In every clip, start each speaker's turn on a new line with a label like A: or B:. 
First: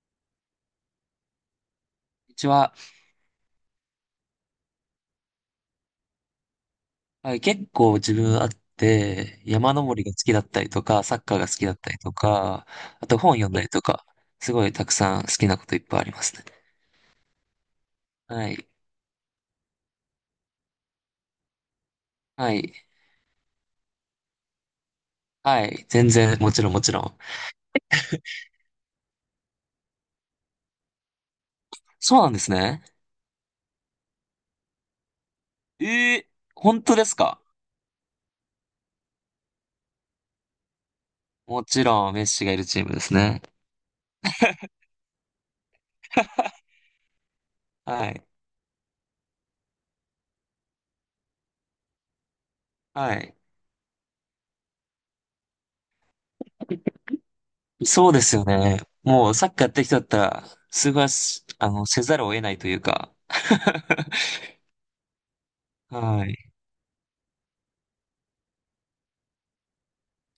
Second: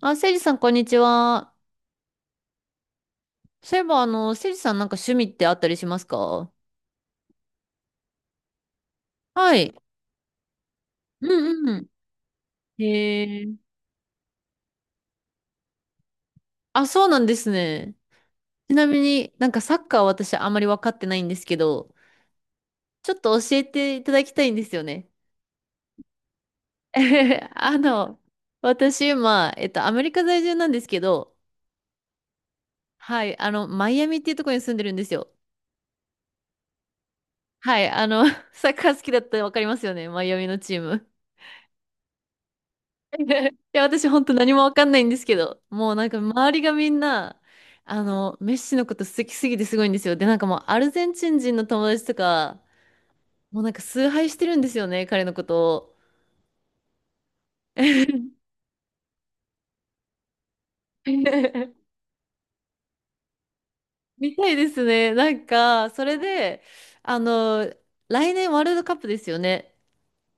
A: あ、せいじさん、こんにちは。
B: うちは、
A: そういえば、せいじさん、なんか趣味ってあったりしますか？
B: はい結構自分あって、
A: は
B: 山
A: い。
B: 登りが好きだったりとか、サッ
A: う
B: カーが好き
A: ん
B: だ
A: う
B: っ
A: ん。
B: たりとか、あと本
A: へ
B: 読ん
A: え。
B: だりとか、すごいたくさん好きなこといっぱいありますね。
A: あ、そうなんですね。
B: はい。
A: ちなみになんかサッカーは私あんまり分かってないんですけど、
B: はい。
A: ちょっと教えていただきたいんですよね。
B: はい。全然、もちろんもちろん。
A: あの、私今、アメリカ在住なんですけど、
B: そうなんですね。
A: はい、マイアミっていうところに住んでるんですよ。
B: えー、本当ですか？
A: はい、サッカー好きだったら分かりますよね、マイアミのチーム。
B: もちろん、メッシがいるチームです
A: い
B: ね。
A: や、私本当何もわかんないんですけど、もうなんか周りが みんな、
B: はい。
A: メッシのこと好きすぎてすごいんですよ。で、なんかもうアルゼンチン人の友達とか、
B: はい。
A: もうなんか崇拝してるんですよね、彼のことを。
B: そうですよ ね。もうサッカーやってる人だったら、すごいせざるを得ないというか。
A: みたいですね。なんか、それ
B: はい。
A: で、あの、来年ワールドカップですよね。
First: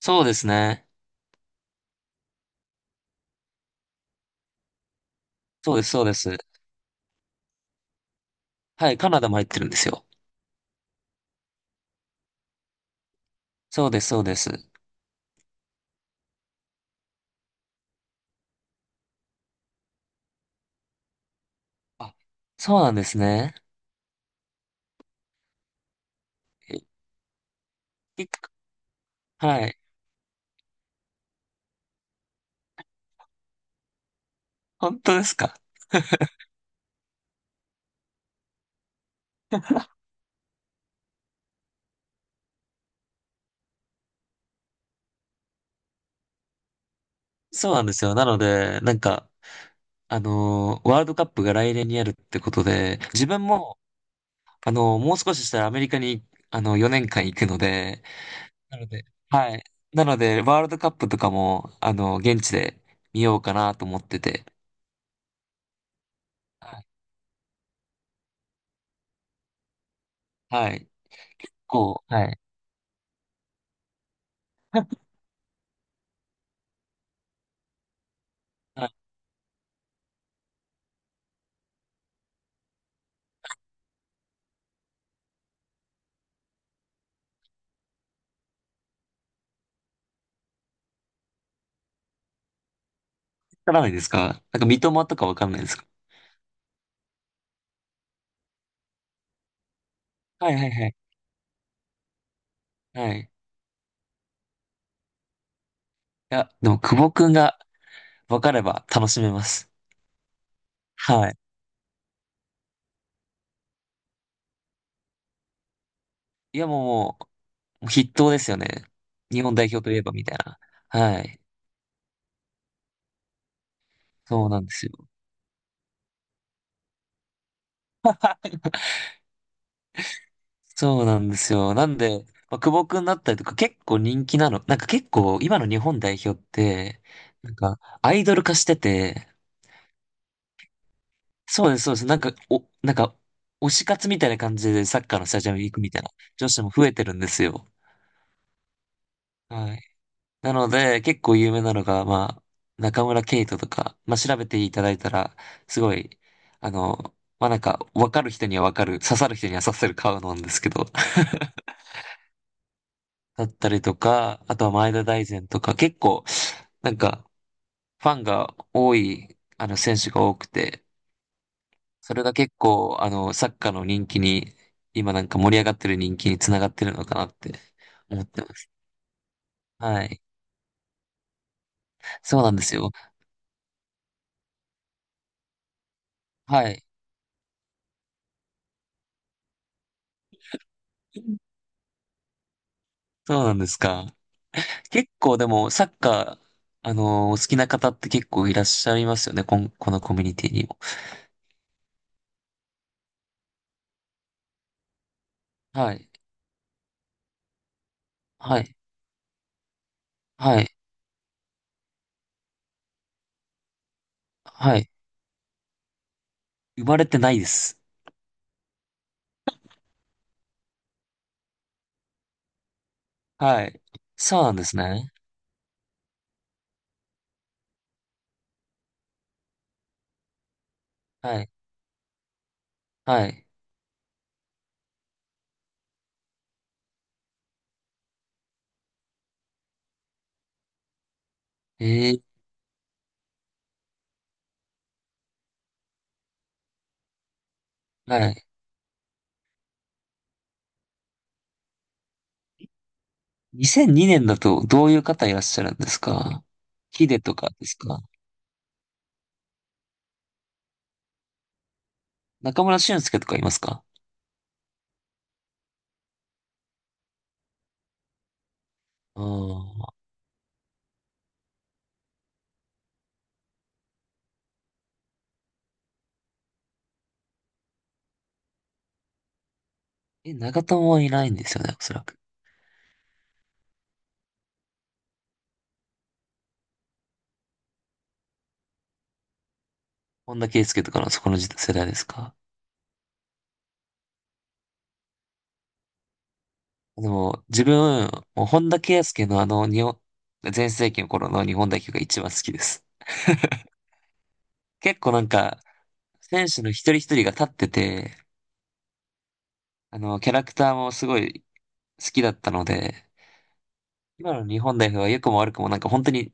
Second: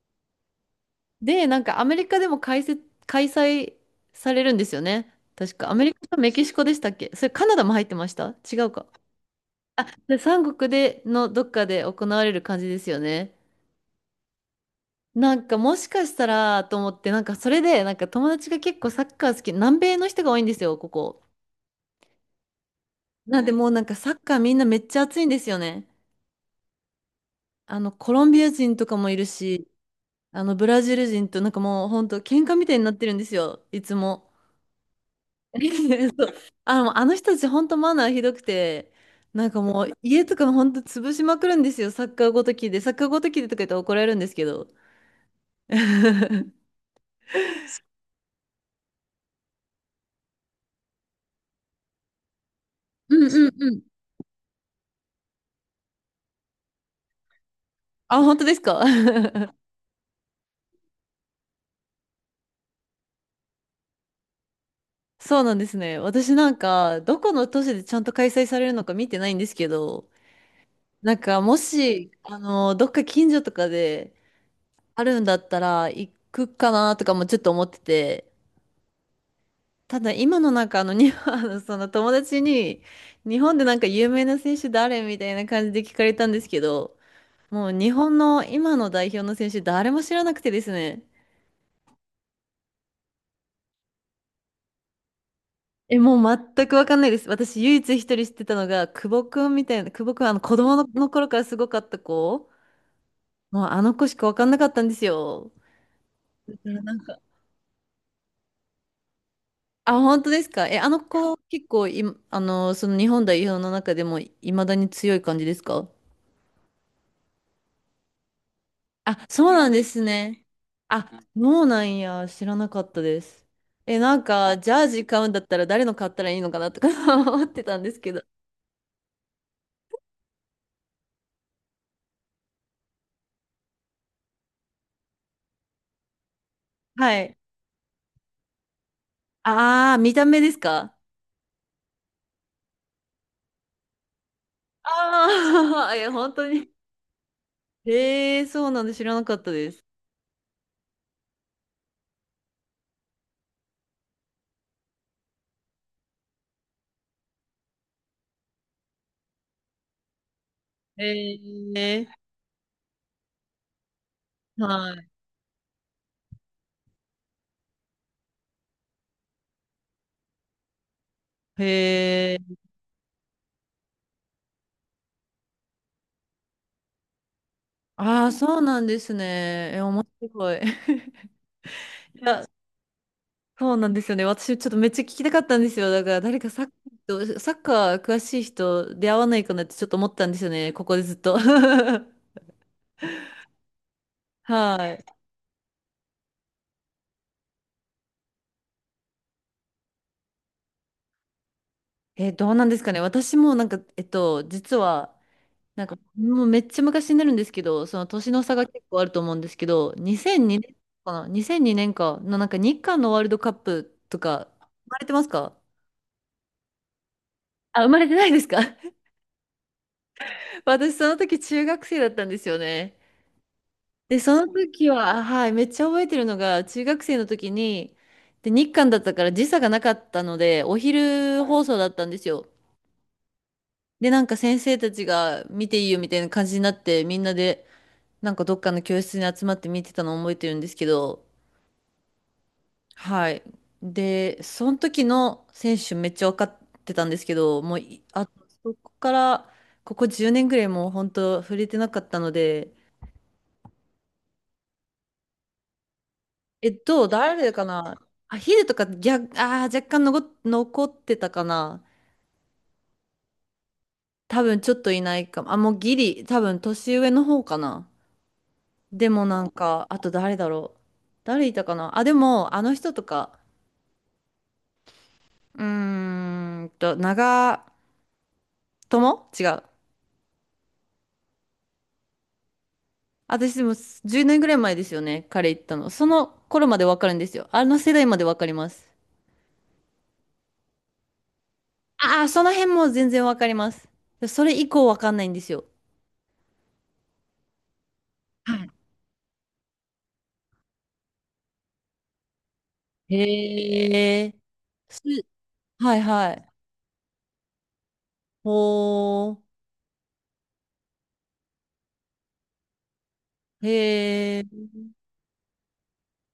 B: そうですね。
A: で、なんかアメリカでも開催されるんですよね。確か、
B: そ
A: ア
B: うで
A: メ
B: す、
A: リカ
B: そうで
A: とメ
B: す。
A: キシコでしたっけ？それカナダも入ってました？違うか。
B: はい、カナダも入ってるんで
A: あ、
B: すよ。
A: で、三国でのどっかで行われる感じですよね。
B: そうです、そうです。
A: なんかもしかしたらと思って、なんかそれで、なんか友達が結構サッカー好き、南米の人が多いんですよ、ここ。
B: あ、そうなんです
A: なんで
B: ね。
A: もうなんかサッカーみんなめっちゃ熱いんですよね。
B: え
A: コロンビア
B: い
A: 人とかもいる
B: は
A: し、
B: い。
A: ブラジル人となんかもうほんと喧嘩みたいになってるんですよ、いつも。
B: 本当ですか。
A: そう、あの人たちほんとマナーひどくて、なんかもう家とかほんと潰しまくるんですよ、サッカーごときで。サッカーごときでとか言ったら怒られるんですけど。
B: そうなんですよ。なので、なんか、ワールドカップが来年にあるってことで、
A: うん
B: 自分
A: うんう
B: も、
A: ん。
B: もう少ししたらアメリカに、4年間行くので、
A: あ、本当です
B: な
A: か？
B: ので、は い。なので、ワールドカップとかも、現地で見ようかなと思ってて、
A: そうなんですね。私なん
B: はい。
A: か、どこの都市でちゃんと開催されるのか見てないんですけど、
B: はい。
A: なんか、もし、
B: はい。
A: どっか近所とかであるんだったら、行くかなとかもちょっと思ってて、
B: あ、わ
A: ただ今のなんか、その友達に、日本でなんか有名な選手誰みたいな感じで聞かれたんですけど、もう日本の今の代表の選手誰も知らなくてですね。
B: からないですか？なんか、三笘とかわかんないですか？
A: え、もう全くわかんないです。私、唯一一人知ってたのが、久保くんみたいな、久保くん、
B: はい、
A: 子
B: はい、
A: 供
B: はい。
A: の頃からすごかった子、
B: はい。
A: もうあの子しかわかんなかったんですよ。
B: いや、
A: だか
B: でも、
A: らな
B: 久
A: ん
B: 保
A: か、
B: くんが分かれば楽しめます。
A: あ、本当ですか？え、あの
B: は
A: 子、
B: い。
A: 結構い、その日本代表の中でも、いまだに強い感じですか？
B: いや、もう、もう、筆頭ですよね。
A: あ、
B: 日
A: そう
B: 本
A: な
B: 代
A: んで
B: 表とい
A: す
B: えば、みたい
A: ね。
B: な。
A: あ、
B: はい。
A: そうなんや、知らなかったです。え、なん
B: そう
A: か、
B: なん
A: ジ
B: で
A: ャー
B: すよ。
A: ジ買うんだったら誰の買ったらいいのかなとか 思ってたんですけど。
B: そうなんですよ。なんで、まあ、久保くんだったりとか、結構人気なの。なんか結構、今の日本代表って、
A: はい。
B: なんか、アイドル化してて、
A: ああ、見た目ですか？
B: そうです、そうです。なんか、推し活みたいな感じでサッカーのスタジアムに行く
A: あ
B: み
A: あ、
B: た
A: い
B: いな
A: や、本当
B: 女子
A: に。
B: も増えてるんですよ。
A: へえ、そうなんで知らなかったで
B: はい。
A: す。
B: なので、結構有名なのが、まあ、中村ケイトとか、まあ、調べていただいたら、すごい、あの、まあ、なんか、わかる人にはわかる、刺さる人には刺さる顔なんですけど、
A: へ え、
B: だったりとか、あとは前田
A: は
B: 大然とか、結構、なんか、ファンが多い、選手が多くて、
A: い。
B: それ
A: へ
B: が
A: え、
B: 結構、サッカーの人気に、今なんか盛り上がってる人気につながってるのかなって思
A: あ
B: っ
A: あ、
B: てま
A: そう
B: す。
A: なんですね。え、面
B: はい。
A: 白い。い
B: そう
A: や、
B: なんですよ。
A: そうなんですよね。私、ちょっとめっちゃ聞きたかったんですよ。だから、誰かサッ
B: はい。
A: カー、サッカー詳しい人出会わないかなってちょっと思ったんですよね。ここでずっと。
B: そうなんですか。
A: はい。
B: 結構でも、サッカー、お好きな方って結構いらっしゃいますよね。このコミュニティにも。
A: え、どうなんですかね。私もなんか、実は、なん
B: は
A: か、
B: い。
A: もうめっちゃ昔になるんですけど、その年の差
B: は
A: が
B: い。
A: 結構あると思うんですけど、2002
B: はい。
A: 年かな？ 2002 年かのなんか日韓のワールドカップとか、
B: は
A: 生
B: い。
A: まれてますか？
B: 生まれてないです。
A: あ、生まれてないですか？ 私その時中学生だったんですよね。
B: はい。
A: で、そ
B: そう
A: の
B: なんです
A: 時
B: ね。
A: は、はい、めっちゃ覚えてるのが、中学生の時に、で、日韓だったから時差がなかったので、お
B: は
A: 昼
B: い。
A: 放送だったんですよ。
B: はい。
A: で、なんか先生たちが見ていいよみたいな感じになって、みんなで、なんかどっかの教室に集まって見てたのを覚えてるんですけど、
B: えー、
A: はい。で、その時の選手めっちゃ分かってたんですけど、もうい、
B: は
A: あ、
B: い。
A: そこから、ここ10年ぐらいもう本当触れてなかったので、
B: 2002年だとどういう方いらっしゃるんですか？ヒデとか
A: 誰か
B: です
A: な。
B: か？
A: あ、ヒデとか逆、若干残ってたかな。
B: 中村俊輔とかいますか？
A: 多分ちょっといないかも。あ、もうギリ、多分年上の方かな。で
B: ああ
A: もなんか、
B: ー。
A: あと誰だろう、誰いたかな。あ、でも、あの人とか、長友違う。
B: え、長友はいないんですよね、おそらく。
A: 私でも10年ぐらい前ですよね、彼行ったの。その頃までわかるんですよ。あの世代までわかります。
B: 本田圭佑とかのそこの時世代です
A: ああ、
B: か？
A: その辺も全然わかります。それ以降わかんないんですよ。
B: でも、自分、もう
A: は
B: 本
A: い。
B: 田圭佑の全盛期の頃の日本代表が一番好きです。
A: へえ。
B: 結
A: す
B: 構なんか、
A: はいは
B: 選
A: い。
B: 手の一人一人が立ってて、
A: ほー。
B: キャラクターもすごい好きだったので、今
A: へえ。
B: の日本代表は良くも悪くもなんか本当に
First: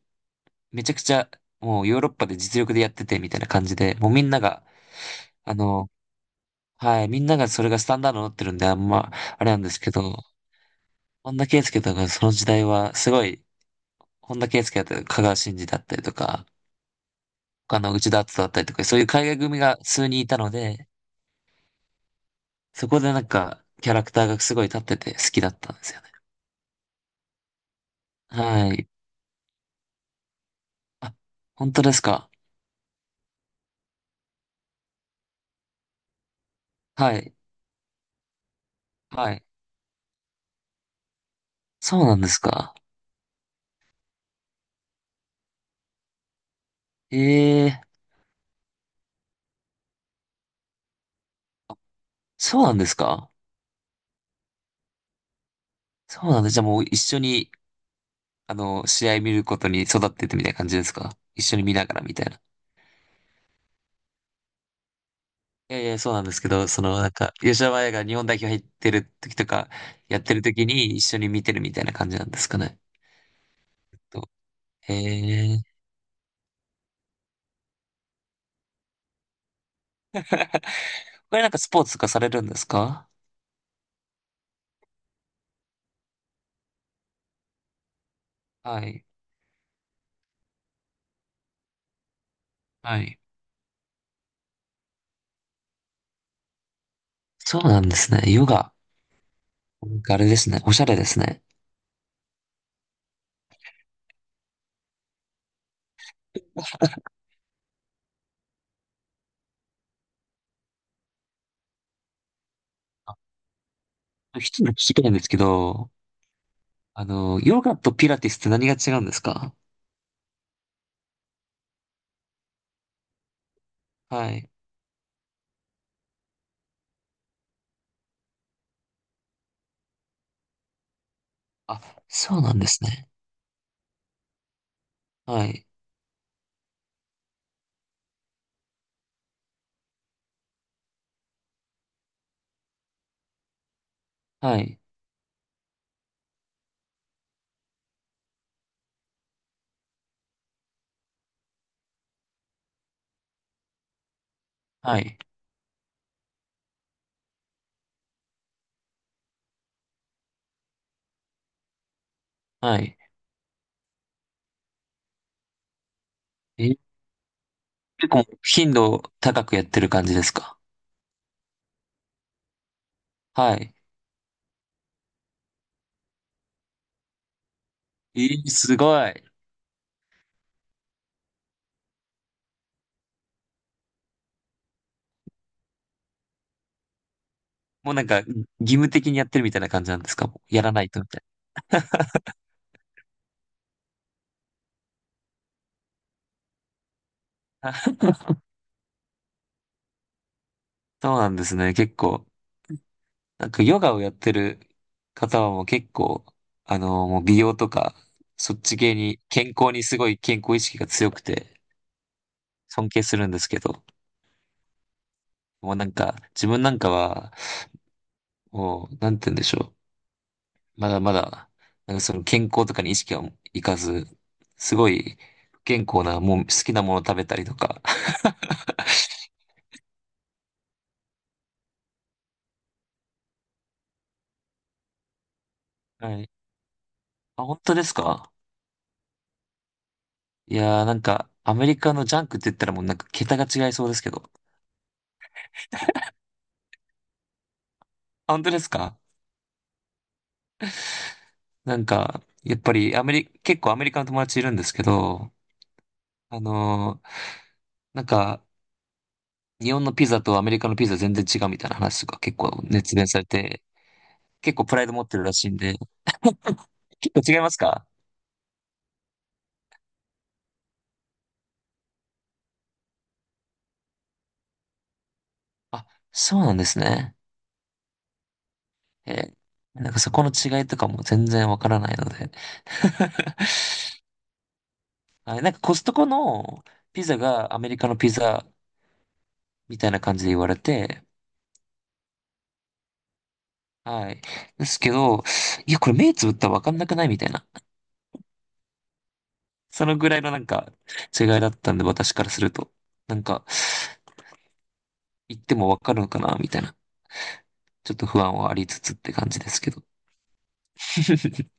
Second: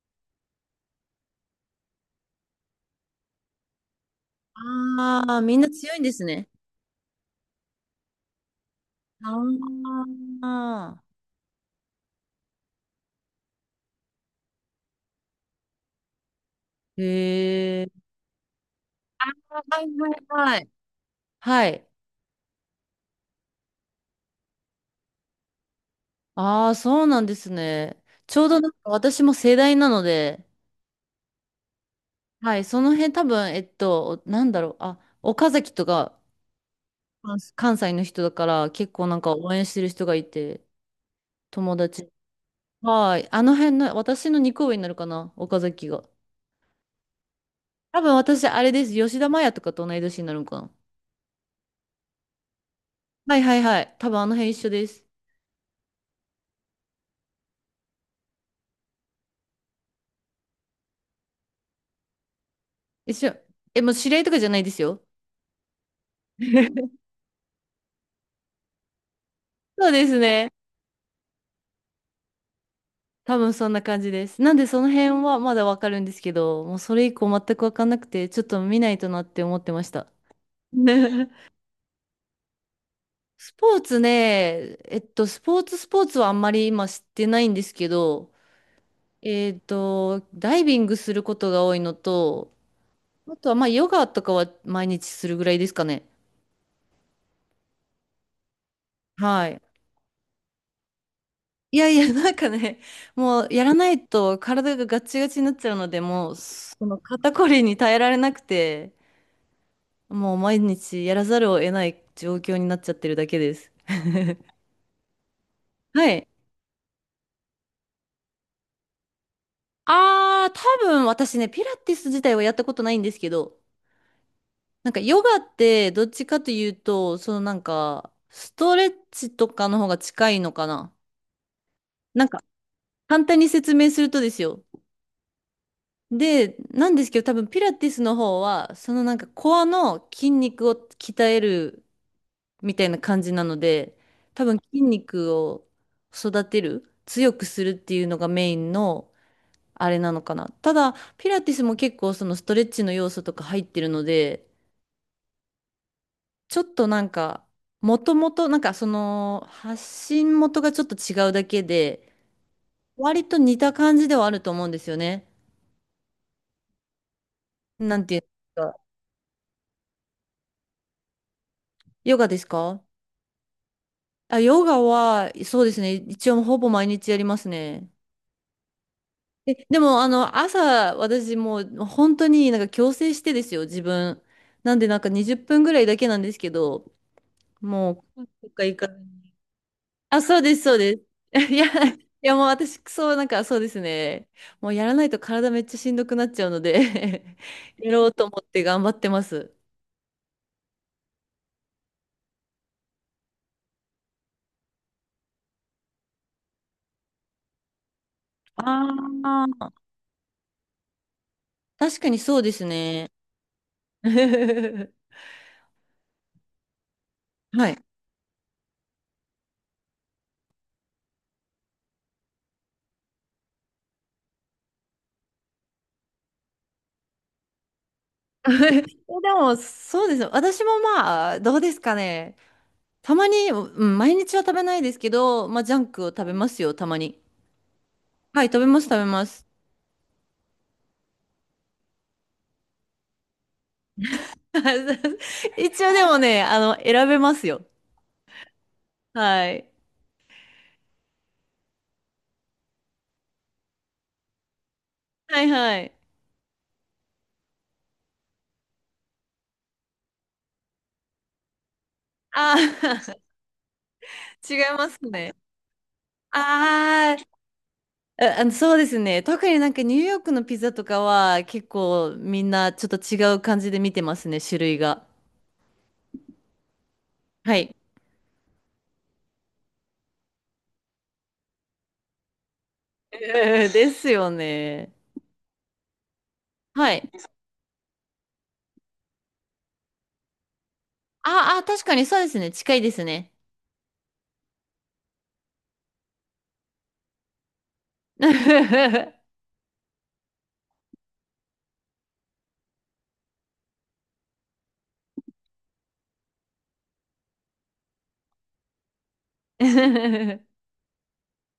B: めちゃくちゃ、もうヨーロッパで実力でやっててみたいな感じで、もうみんなが、
A: ああ、
B: あ
A: みんな
B: の、
A: 強いんですね。
B: はい、みんながそれがスタンダードになってるんで、あんま、
A: あ
B: あれなんですけど、
A: ーああ。
B: 本田圭佑とかその時代はすごい、本田圭佑だったり、香川真司だったりとか、他
A: へえ。
B: の内田篤人だったりとか、そういう海外組が
A: はいは
B: 数人
A: い
B: いたの
A: はい。
B: で、
A: はい。
B: そこでなんか、キャラクターがすごい立ってて好きだったんですよね。
A: ああ、そうなんですね。ちょうどなん
B: は
A: か
B: い。
A: 私も世代なので、
B: あ、本当ですか。
A: はい、その辺多分、なんだろう、あ、岡崎とか
B: はい。
A: 関西の人だから結構なん
B: は
A: か
B: い。
A: 応援してる人がいて、友
B: そう
A: 達。
B: なんですか。
A: はい、あの辺の、私の2個上になるかな、岡崎が。
B: ええ、
A: 多分私、あれです、吉田麻也とかと同い年になるのかな。
B: そうなんですか。
A: はいはいはい、多分あの辺一緒です。
B: そうなんです。じゃあもう一緒に、試合見ることに育っててみたいな感じですか。一緒に見ながらみたいな。
A: 一緒。え、もう知り合いとかじゃないですよ。
B: いやいや、そうなんですけど、なんか、吉田麻也が日本代表入ってる時とか、
A: そうです
B: やってる
A: ね。
B: 時に一緒に見てるみたいな感じなんですかね。
A: 多分そんな感じ
B: と
A: です。なんでその
B: へ
A: 辺はま
B: え。
A: だわかるんですけど、もうそれ以降全くわかんなくて、ちょっと見ないとなって思ってました。
B: これ なんかスポーツとかされるんですか？
A: スポーツね、スポーツはあんまり今知ってないんですけど、
B: はい。
A: ダイビングすることが多いのと、
B: はい。
A: あとはまあヨガとかは毎日するぐらいですかね。
B: そうなんですね。ヨガ。
A: はい。
B: なんかあれですね。おしゃれですね。
A: いやいや、なんかね、もうやらないと体がガチガチになっちゃうので、もうその肩こりに耐えられなくて、もう毎日やらざるを得ない状況になっちゃってる
B: あ、
A: だけです。
B: 一つ聞きたいんですけど、
A: はい。
B: ヨガとピラティスって何が違うんですか？
A: あー、多分私ね、ピラティス自体はやったことないんですけど、
B: はい。
A: なんかヨガってどっちかというと、そのなんかストレッチとかの方が近いのかな。
B: あ、
A: なん
B: そ
A: か
B: うなんですね。
A: 簡単に説明するとですよ。
B: はい。
A: で、なんですけど多分ピラティスの方は、そのなんかコアの筋肉を鍛えるみたいな感じなので、多
B: は
A: 分
B: い。
A: 筋肉を育てる、強くするっていうのがメインのあれなのかな。ただ、ピラティスも結構そのストレッチの要素とか入ってるので、
B: はい。
A: ちょっとなんか、もともと、なんかその、発信元がちょっと違うだけで、
B: はい。
A: 割と似た感じではあると思うんですよね。
B: え、
A: なん
B: 結
A: ていうん
B: 構
A: です
B: 頻
A: か。
B: 度高くやってる感じですか？
A: ヨガですか？
B: はい。
A: あ、ヨガは、そうですね。一応ほぼ毎日やりますね。
B: えすごい。
A: え、でも、朝、私もう本当になんか強制してですよ、自分。なんで、なんか20分ぐらいだけなんですけど、
B: もうな
A: も
B: んか
A: う、
B: 義
A: どっか行か
B: 務的にやってるみたいな感じなんです
A: あ、
B: か？
A: そうで
B: や
A: す、
B: ら
A: そう
B: ない
A: で
B: と
A: す。
B: みたい
A: いや、いやもう私、そう、なんかそうですね。もうやらないと体めっちゃしんどくなっちゃうので
B: な。
A: やろ うと思って頑張ってます。
B: そうなんですね。結構。なんかヨガをやってる方はもう結構、もう美容とか、そっち系に、
A: あ
B: 健
A: あ、
B: 康にすごい健康意識が強くて、
A: 確かにそうです
B: 尊敬
A: ね。
B: するんですけど、もうなんか、自分なんかは、
A: はい。
B: もう、なんて言うんでしょう。まだまだ、なんかその健康とかに意識はいかず、すごい不健康な、もう好きなものを食べたりとか。
A: でも、そうですね。私もまあ、どうですかね。たまに、うん、毎日は食べないですけど、まあ、ジャンクを
B: は
A: 食
B: い。
A: べますよ、たまに。
B: あ、本当ですか？
A: はい、食べます、食べます。
B: いやー、なんか、アメリカのジャンクって言ったらもうなんか桁が違いそうですけど。
A: 一応でもね、選べますよ。
B: あ、本当ですか？
A: はい。
B: なんか、やっぱりアメリ、結構アメリカの友達いるんですけど、
A: はい、はい。
B: あのーなんか、日本のピザとアメリカのピザ全然違うみたいな話とか結構熱弁
A: あ
B: されて、
A: ー
B: 結構
A: 違
B: プ
A: い
B: ライ
A: ま
B: ド
A: す
B: 持ってるら
A: ね。
B: しいんで、
A: あ
B: 結
A: ー
B: 構違いますか？
A: あ、ああの、そうですね。特になんかニューヨークのピザとかは結構みんなちょっと違う感じで見てますね、種類が。
B: あ、そうなんですね。
A: はい。
B: えーなんかそこの違いとかも全然わからないので。
A: えーですよね。
B: はい、なんかコストコの
A: は
B: ピ
A: い。
B: ザがアメリカのピザみたいな感じで言われて、
A: ああ、確かにそうですね。近いですね。
B: はい。ですけど、いや、これ目つぶったらわかんなくないみたいな。そのぐらいのなんか違いだったんで、私からすると。なんか、言ってもわかるのかなみたいな。ちょっと不安はありつつって感じですけど。